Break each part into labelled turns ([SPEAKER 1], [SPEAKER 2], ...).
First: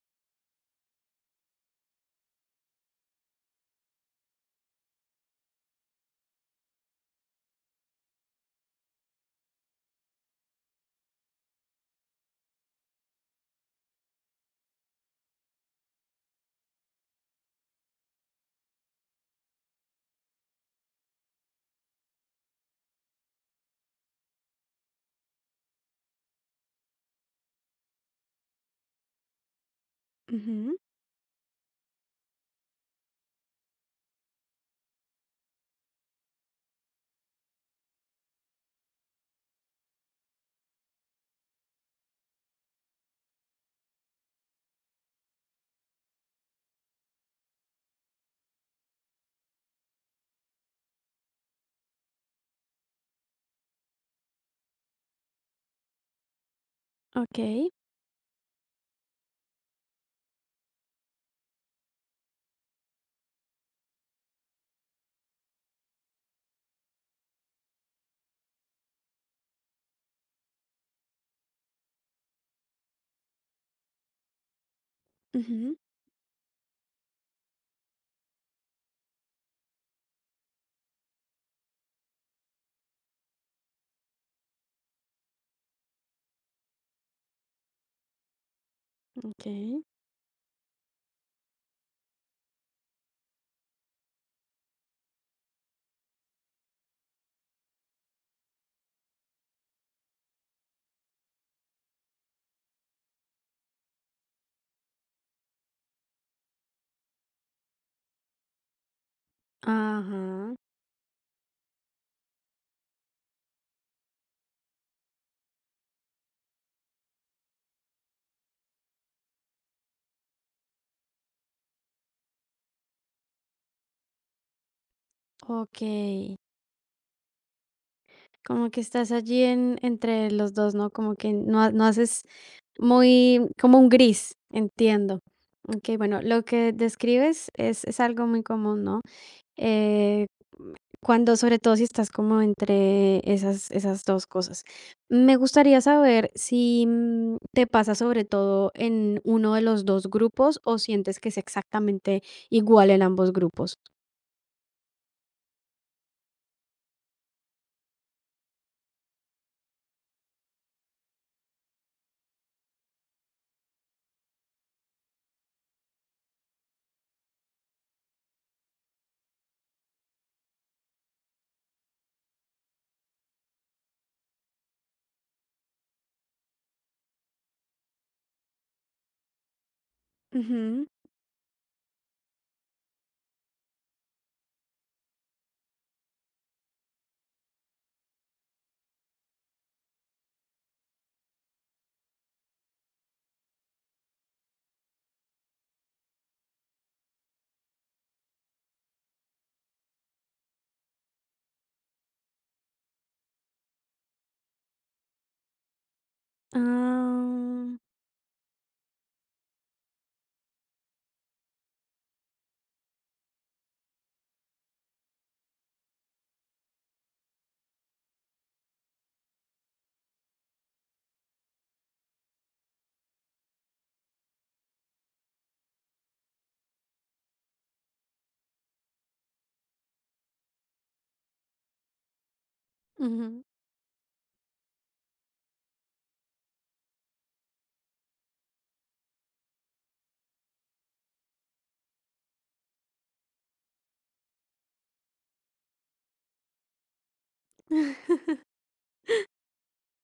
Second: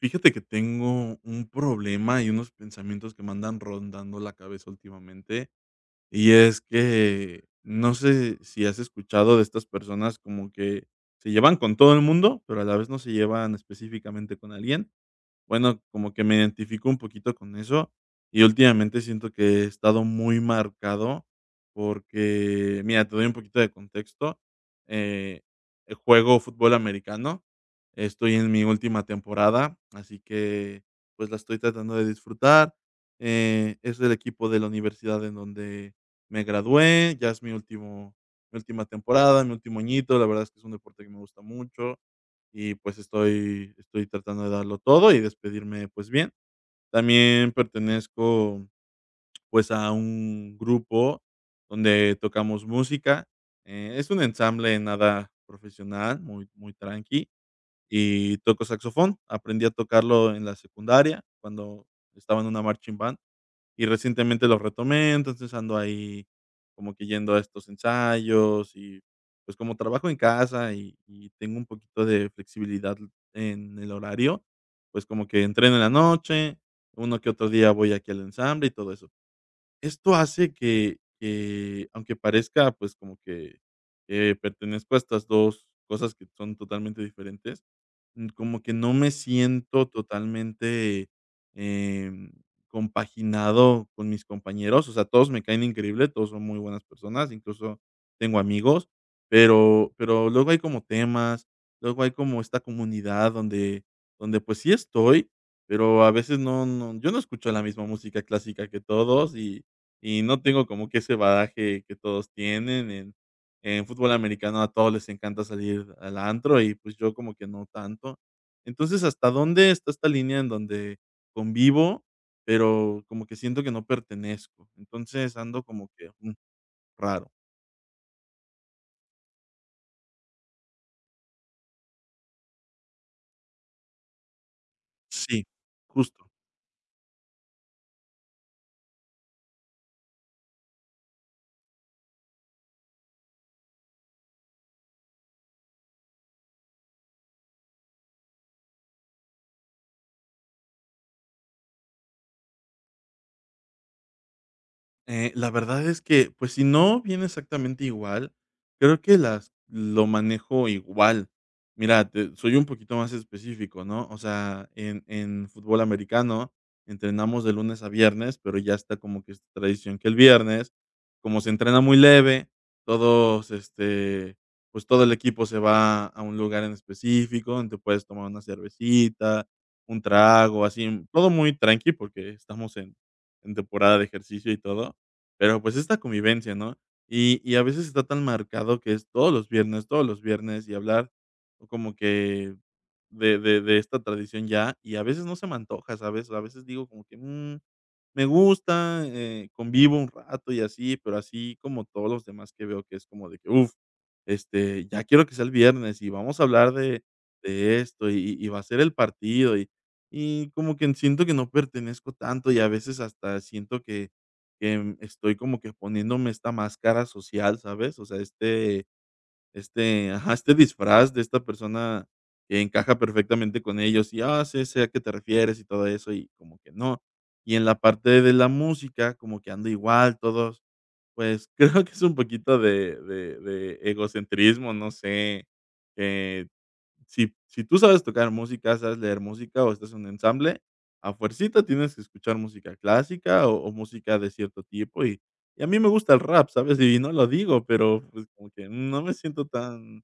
[SPEAKER 1] Fíjate que tengo un problema y unos pensamientos que me andan rondando la cabeza últimamente, y es que no sé si has escuchado de estas personas como que se llevan con todo el mundo, pero a la vez no se llevan específicamente con alguien. Bueno, como que me identifico un poquito con eso, y últimamente siento que he estado muy marcado porque, mira, te doy un poquito de contexto. eh, Juego fútbol americano, estoy en mi última temporada, así
[SPEAKER 2] Ujú.
[SPEAKER 1] que, pues, la estoy tratando de disfrutar. Es el equipo de la universidad en donde me gradué, ya es mi última temporada, mi último añito. La verdad es que es un deporte que me gusta mucho, y pues estoy tratando de darlo todo y despedirme, pues, bien. También pertenezco, pues, a un grupo donde tocamos música. Es un ensamble nada profesional, muy muy tranqui,
[SPEAKER 2] Okey.
[SPEAKER 1] y toco saxofón. Aprendí a tocarlo en la secundaria cuando estaba en una marching band. Y recientemente los retomé, entonces ando ahí como que yendo a estos ensayos y, pues, como trabajo en casa y tengo un poquito de flexibilidad en el horario, pues, como que entreno
[SPEAKER 2] Ujú.
[SPEAKER 1] en la noche, uno que otro día voy aquí al ensamble y todo eso. Esto hace que, aunque parezca, pues, como que, pertenezco a estas 2 cosas que son totalmente diferentes, como que no me
[SPEAKER 2] Okey.
[SPEAKER 1] siento totalmente, em, compaginado con mis compañeros. O sea, todos me caen increíble, todos son muy buenas personas, incluso tengo amigos, pero luego hay como temas, luego hay como esta comunidad donde, pues, sí estoy, pero a veces yo no escucho la misma música clásica que todos, y no
[SPEAKER 2] Ajá.
[SPEAKER 1] tengo como que ese badaje que todos tienen. En fútbol americano a todos les encanta salir al antro y, pues, yo como que no tanto. Entonces, ¿hasta dónde está esta línea en donde convivo, pero como que siento que no pertenezco? Entonces, ando como que,
[SPEAKER 2] Okey.
[SPEAKER 1] raro.
[SPEAKER 2] Como que estás allí en entre los dos, ¿no? Como que no haces muy como un gris, entiendo.
[SPEAKER 1] Sí,
[SPEAKER 2] Okey, bueno,
[SPEAKER 1] justo.
[SPEAKER 2] lo que describes es algo muy común, ¿no? Eh, cuando, sobre todo si estás como entre esas 2 cosas. Me gustaría saber si, te pasa sobre todo en uno de los 2 grupos, o sientes que es exactamente igual en ambos grupos.
[SPEAKER 1] La verdad es que, pues, si no viene exactamente igual, creo que las lo manejo igual. Mira, te soy un poquito más específico, ¿no? O sea, en fútbol americano entrenamos de lunes a viernes, pero ya está como que esta tradición que el viernes, como se entrena muy leve, todos, este, pues, todo el equipo se va a un lugar en específico, donde puedes tomar una cervecita, un trago,
[SPEAKER 2] Ujú.
[SPEAKER 1] así, todo muy tranqui porque estamos en temporada de ejercicio y todo. Pero, pues, esta convivencia, ¿no? Y a veces está tan marcado que es todos los viernes, y hablar como que de esta tradición ya, y a veces no se me antoja, ¿sabes? A veces digo como que, me gusta, convivo un rato y así, pero así como todos los demás que veo que es como de que, uf, este, ya quiero que sea el viernes y vamos a hablar
[SPEAKER 2] Ah,
[SPEAKER 1] de esto, y va a ser el partido, y como que siento que no pertenezco tanto, y a veces hasta siento que estoy como que poniéndome esta máscara social, ¿sabes? O sea, este ajá, este disfraz de esta persona que encaja perfectamente con ellos y, ah, sé a qué te refieres y todo eso, y como que no. Y en la parte de la música, como que ando igual, todos, pues, creo que es un poquito de de
[SPEAKER 2] ujú.
[SPEAKER 1] de egocentrismo, no sé, eh si tú sabes tocar música, sabes leer música o estás en un ensamble, a fuercita tienes que escuchar música clásica o música de cierto tipo, y a mí me gusta el rap, ¿sabes? Y no lo digo, pero, pues, como que no me siento tan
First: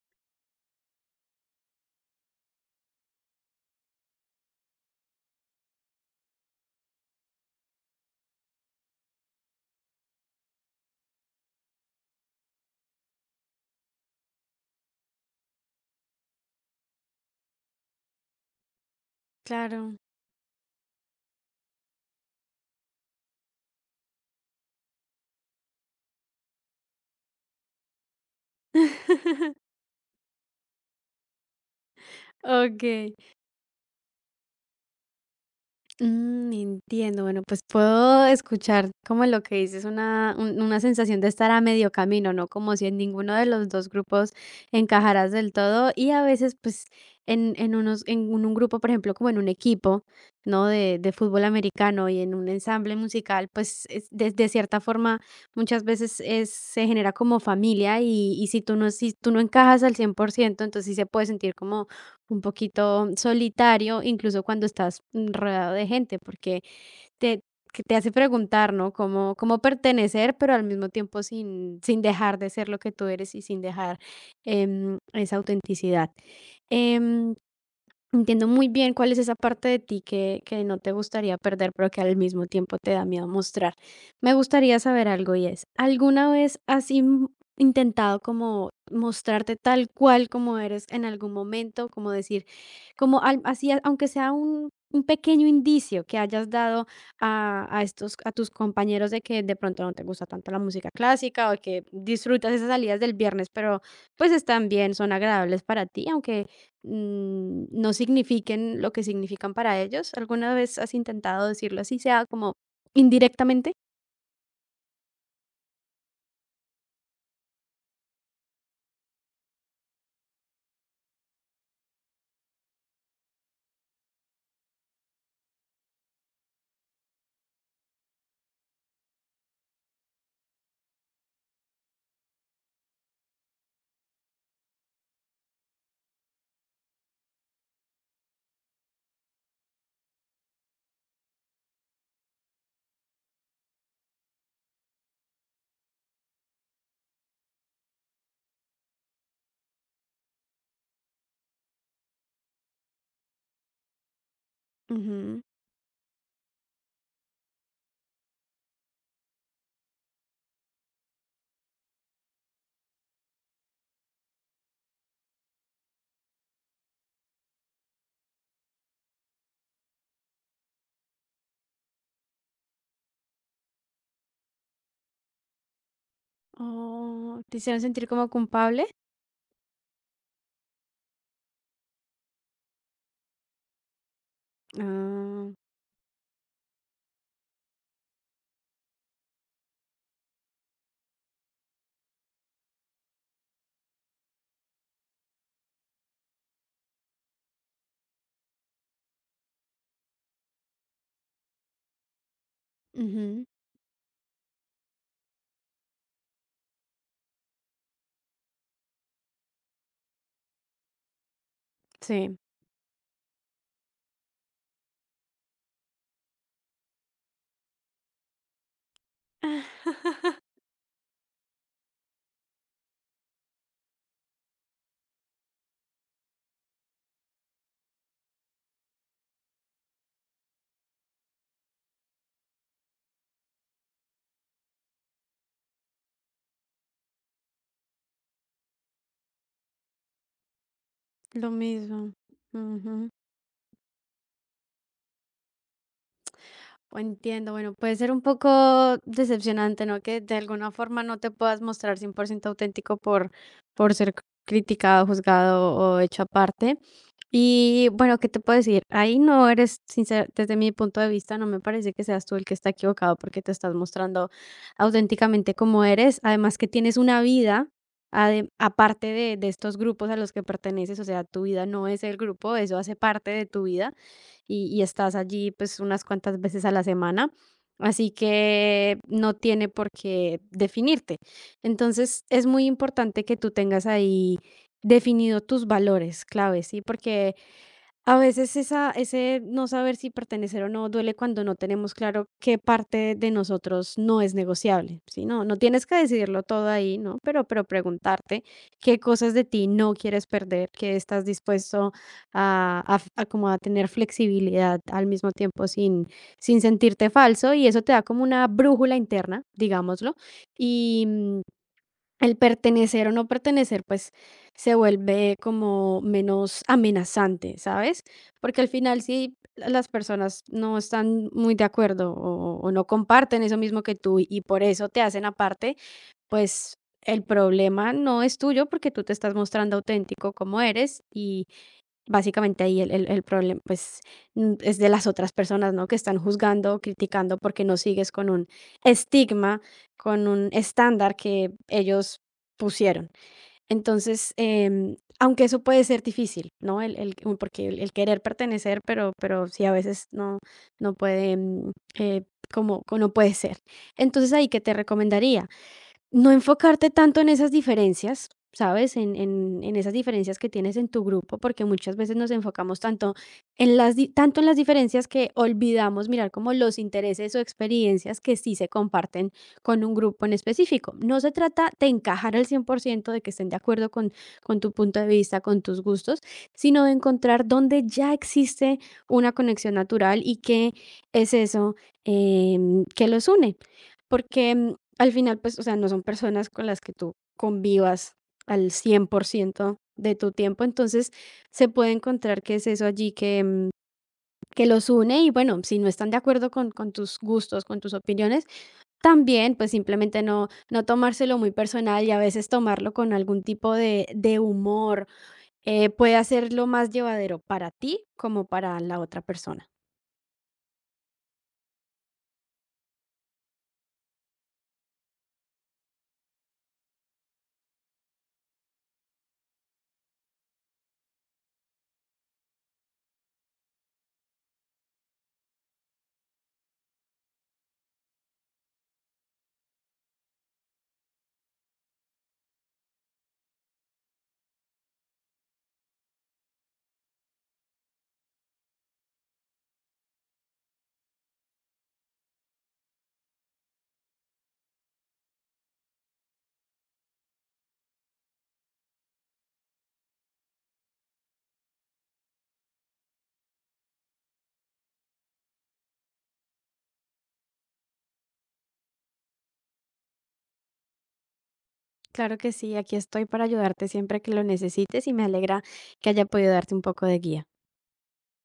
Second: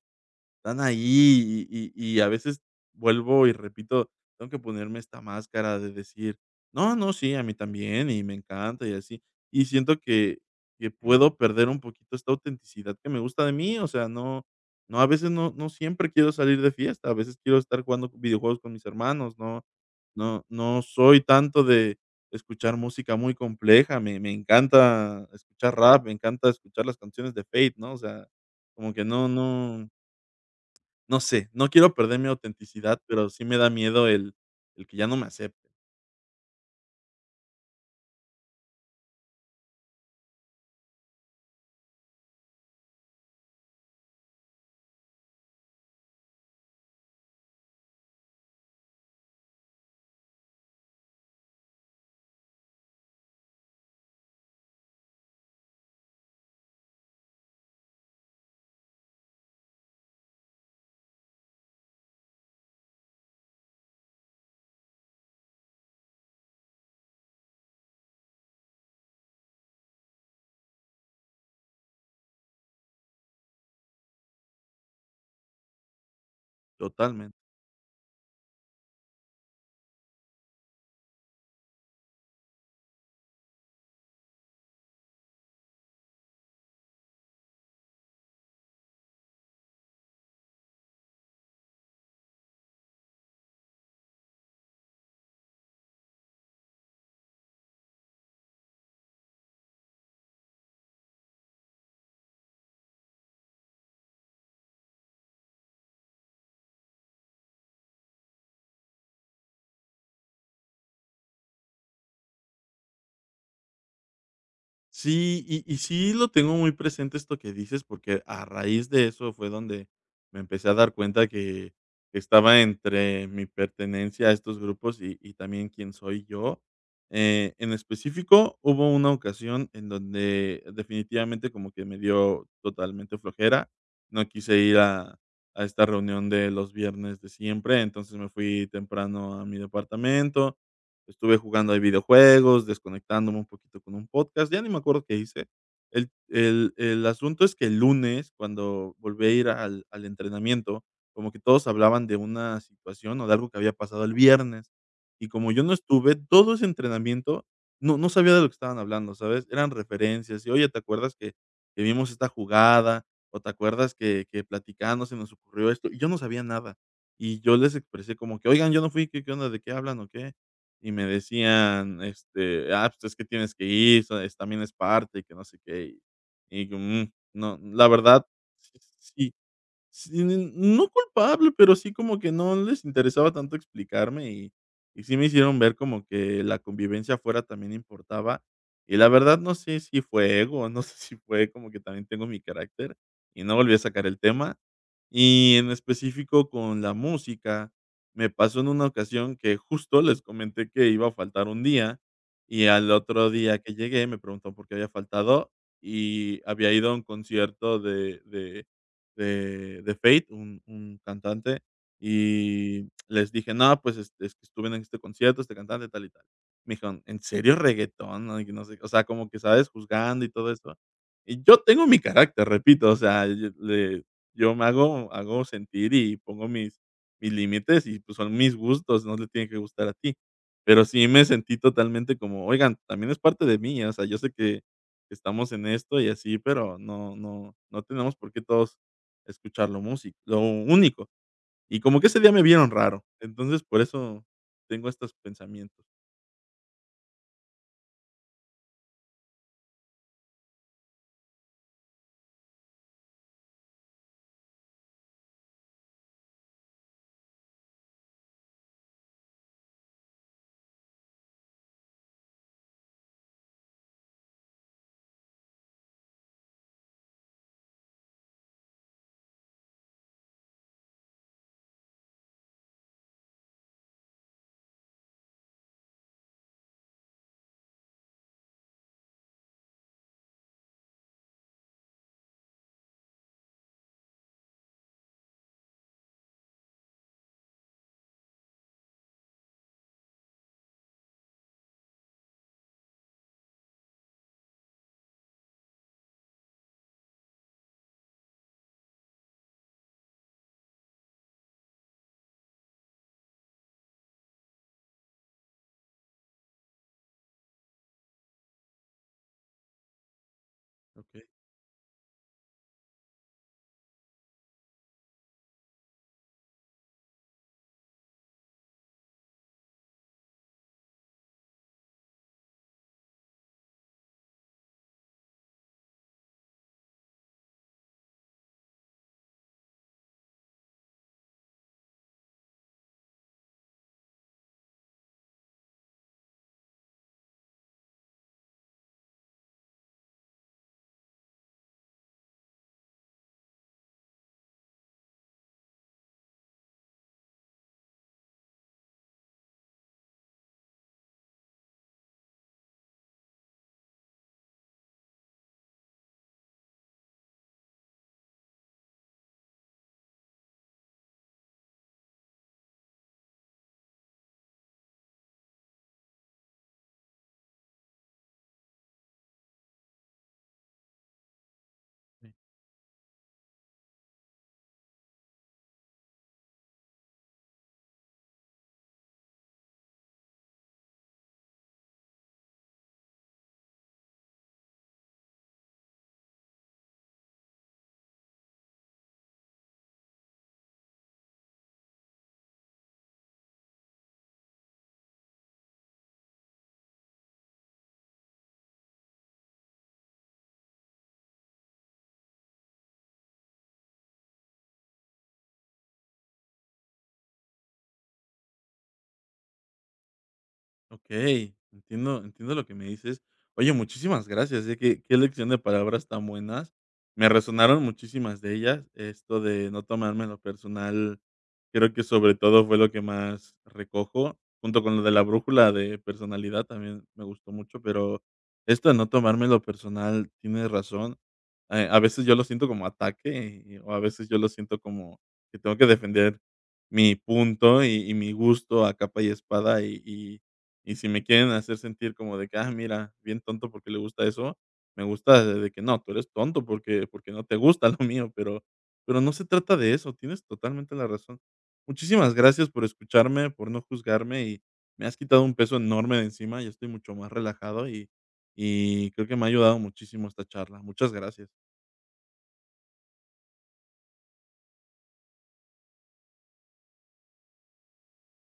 [SPEAKER 1] están ahí, y a veces vuelvo y repito, tengo que ponerme esta máscara de decir: "No, no, sí, a mí también y me encanta y así". Y siento que puedo perder un poquito esta autenticidad que me gusta de mí. O sea, no no, a veces no siempre quiero salir de fiesta, a veces quiero estar jugando videojuegos con mis hermanos. No
[SPEAKER 2] Claro.
[SPEAKER 1] No soy tanto de escuchar música muy compleja, me encanta escuchar rap, me encanta escuchar las canciones de Fate, ¿no? O sea, como que no sé, no quiero perder mi autenticidad,
[SPEAKER 2] Okey.
[SPEAKER 1] pero sí me da miedo el que ya no me acepten,
[SPEAKER 2] Mm, entiendo. Bueno, pues puedo escuchar como lo que dices, una, una sensación de estar a medio camino, ¿no? Como si en ninguno de los dos grupos encajaras del todo. Y a veces, pues, en un grupo, por ejemplo, como en un equipo, ¿no? De fútbol americano y en un ensamble musical, pues, de cierta forma, muchas veces es, se genera como familia y si tú no, si tú no encajas al 100%, entonces sí se puede sentir como un poquito solitario, incluso cuando estás, rodeado de gente, porque te, que te hace preguntar, ¿no? Cómo, cómo pertenecer, pero al mismo tiempo sin, sin dejar de ser lo que tú eres y sin dejar, esa autenticidad. Em,
[SPEAKER 1] totalmente.
[SPEAKER 2] Entiendo muy bien cuál es esa parte de ti que no te gustaría perder, pero que al mismo tiempo te da miedo mostrar. Me gustaría saber algo, y es, ¿alguna vez has intentado como mostrarte tal cual como eres en algún momento? Como decir, como al- así, a- aunque sea un pequeño indicio que hayas dado a estos, a tus compañeros de que de pronto no te gusta tanto la música clásica o que disfrutas esas salidas del viernes, pero pues están bien, son agradables para ti, aunque, no signifiquen lo que significan para ellos. ¿Alguna vez has intentado decirlo así, sea como indirectamente?
[SPEAKER 1] Sí, y sí lo tengo muy presente esto que dices, porque a raíz de eso fue donde me empecé a dar cuenta que estaba entre mi pertenencia a estos grupos, y también quién soy yo. En específico, hubo una ocasión en donde definitivamente como que me dio totalmente flojera. No quise ir a esta reunión de los viernes de siempre, entonces me fui temprano a mi departamento. Estuve jugando ahí videojuegos, desconectándome un poquito con un podcast, ya ni me acuerdo qué hice. El asunto es que el lunes, cuando volví a ir al entrenamiento, como que todos hablaban de una situación o de algo que había pasado el viernes, y
[SPEAKER 2] Ujú.
[SPEAKER 1] como yo no estuve, todo ese entrenamiento no sabía de lo que estaban hablando, ¿sabes? Eran referencias y: "Oye, ¿te acuerdas que vimos esta jugada? ¿O te acuerdas que platicando se nos ocurrió esto?". Y yo no sabía nada. Y yo les expresé como que: "Oigan, yo no fui, qué onda? ¿De qué hablan o qué?". Y me decían, este: "Ah, pues, es que tienes que ir, so es también es parte y que no sé qué", y yo, mm,
[SPEAKER 2] Oh,
[SPEAKER 1] no,
[SPEAKER 2] ¿te hicieron
[SPEAKER 1] la
[SPEAKER 2] sentir
[SPEAKER 1] verdad,
[SPEAKER 2] como culpable?
[SPEAKER 1] sí, sí, n no culpable, pero sí como que no les interesaba tanto explicarme, y sí me
[SPEAKER 2] Ah,
[SPEAKER 1] hicieron ver como que la convivencia afuera también importaba. Y la verdad, no sé si fue ego, no sé si fue como que también tengo mi carácter, y no volví a sacar el tema. Y en específico con la música, me pasó en una ocasión que justo les comenté que iba a faltar un día, y al otro
[SPEAKER 2] ujú,
[SPEAKER 1] día que llegué me preguntó por qué había faltado, y había ido a un concierto de de Fate, un cantante,
[SPEAKER 2] sí.
[SPEAKER 1] y les dije: "No, pues, este, es que estuve en este concierto, este cantante, tal y tal". Me dijeron: "¿En serio, reguetón?". No, y no sé, o sea, como que, ¿sabes?, juzgando y todo eso. Y yo tengo mi carácter, repito. O sea, yo me hago sentir y pongo mis límites y, pues, son mis gustos, no le tiene que gustar a ti. Pero sí me sentí totalmente como, oigan, también es parte de mí. O sea, yo sé que estamos en esto y así, pero no tenemos por qué todos escuchar lo único.
[SPEAKER 2] Lo
[SPEAKER 1] Y como que
[SPEAKER 2] mismo.
[SPEAKER 1] ese día me vieron raro,
[SPEAKER 2] Ujú.
[SPEAKER 1] entonces por eso tengo estos pensamientos.
[SPEAKER 2] Entiendo, bueno, puede ser un poco decepcionante, ¿no? Que de alguna forma no te puedas mostrar 100% auténtico por ser criticado, juzgado o hecho aparte. Y bueno, ¿qué te puedo decir? Ahí no eres sincero, desde mi punto de vista, no me parece que seas tú el que está equivocado porque te estás mostrando auténticamente como eres. Además que tienes una vida aparte de estos grupos a los que perteneces, o sea, tu vida no es el grupo, eso hace parte de tu vida y estás allí pues unas cuantas veces a la semana. Así que no tiene por qué definirte. Entonces es muy importante que tú tengas ahí definido tus valores claves, ¿sí? Porque a veces esa ese no saber si pertenecer o no duele cuando no tenemos claro qué parte de nosotros no es negociable, ¿sí? No, no tienes que decidirlo todo ahí, ¿no? Pero preguntarte qué cosas de ti no quieres perder, qué estás dispuesto a como a tener flexibilidad al mismo tiempo sin, sin sentirte falso, y eso te da como una brújula interna, digámoslo, y,
[SPEAKER 1] Okey.
[SPEAKER 2] el pertenecer o no pertenecer, pues, se vuelve como menos amenazante, ¿sabes? Porque al final, si las personas no están muy de acuerdo o no comparten eso mismo que tú y por eso te hacen aparte, pues el problema no es tuyo porque tú te estás mostrando auténtico como eres. Y básicamente ahí el problema, pues, es de las otras personas, ¿no? Que están juzgando, criticando porque no sigues con un estigma, con un estándar que ellos pusieron. Entonces, aunque eso puede ser difícil, ¿no? El u Porque el querer pertenecer, pero sí a veces no no puede, mm, eh, como co no puede ser. Entonces, ¿ahí qué te recomendaría? No enfocarte tanto en esas diferencias, ¿sabes? En esas diferencias que tienes en tu grupo, porque muchas veces nos enfocamos tanto en las di tanto en las diferencias que olvidamos mirar como los intereses o experiencias que sí se comparten con un grupo en específico. No se trata de encajar al 100% de que estén de acuerdo con tu punto de vista, con tus gustos, sino de encontrar dónde ya existe una conexión natural y qué es eso, que los une. Porque, al final, pues, o sea, no son personas con las que tú convivas al 100% de tu tiempo, entonces se puede encontrar que es eso allí que, que los une. Y bueno, si no están de acuerdo con tus gustos, con tus opiniones, también pues simplemente no, no tomárselo muy personal, y a veces tomarlo con algún tipo de humor, puede hacerlo más llevadero para ti como para la otra persona.
[SPEAKER 1] Okey, entiendo lo que me dices. Oye, muchísimas gracias, qué lección de palabras tan buenas. Me resonaron muchísimas de ellas. Esto de no tomarme lo personal, creo que sobre todo fue lo que más recojo, junto con lo de la brújula de personalidad también me gustó mucho, pero esto de no tomarme lo personal, tienes razón. A veces yo lo siento como ataque, y o a veces yo lo siento como que tengo que defender mi punto y mi gusto a capa y espada, y y si me quieren hacer sentir como de que: "Ah, mira, bien tonto porque le gusta eso", me gusta de que: "No, tú eres tonto porque no te gusta lo mío", pero no se trata de eso, tienes totalmente la razón. Muchísimas gracias por escucharme, por no juzgarme, y me has quitado un peso enorme de encima. Ya estoy mucho más relajado, y creo que me ha ayudado muchísimo esta charla. Muchas gracias.
[SPEAKER 2] Claro que sí, aquí estoy para ayudarte siempre que lo necesites y me alegra que haya podido darte un poco de guía.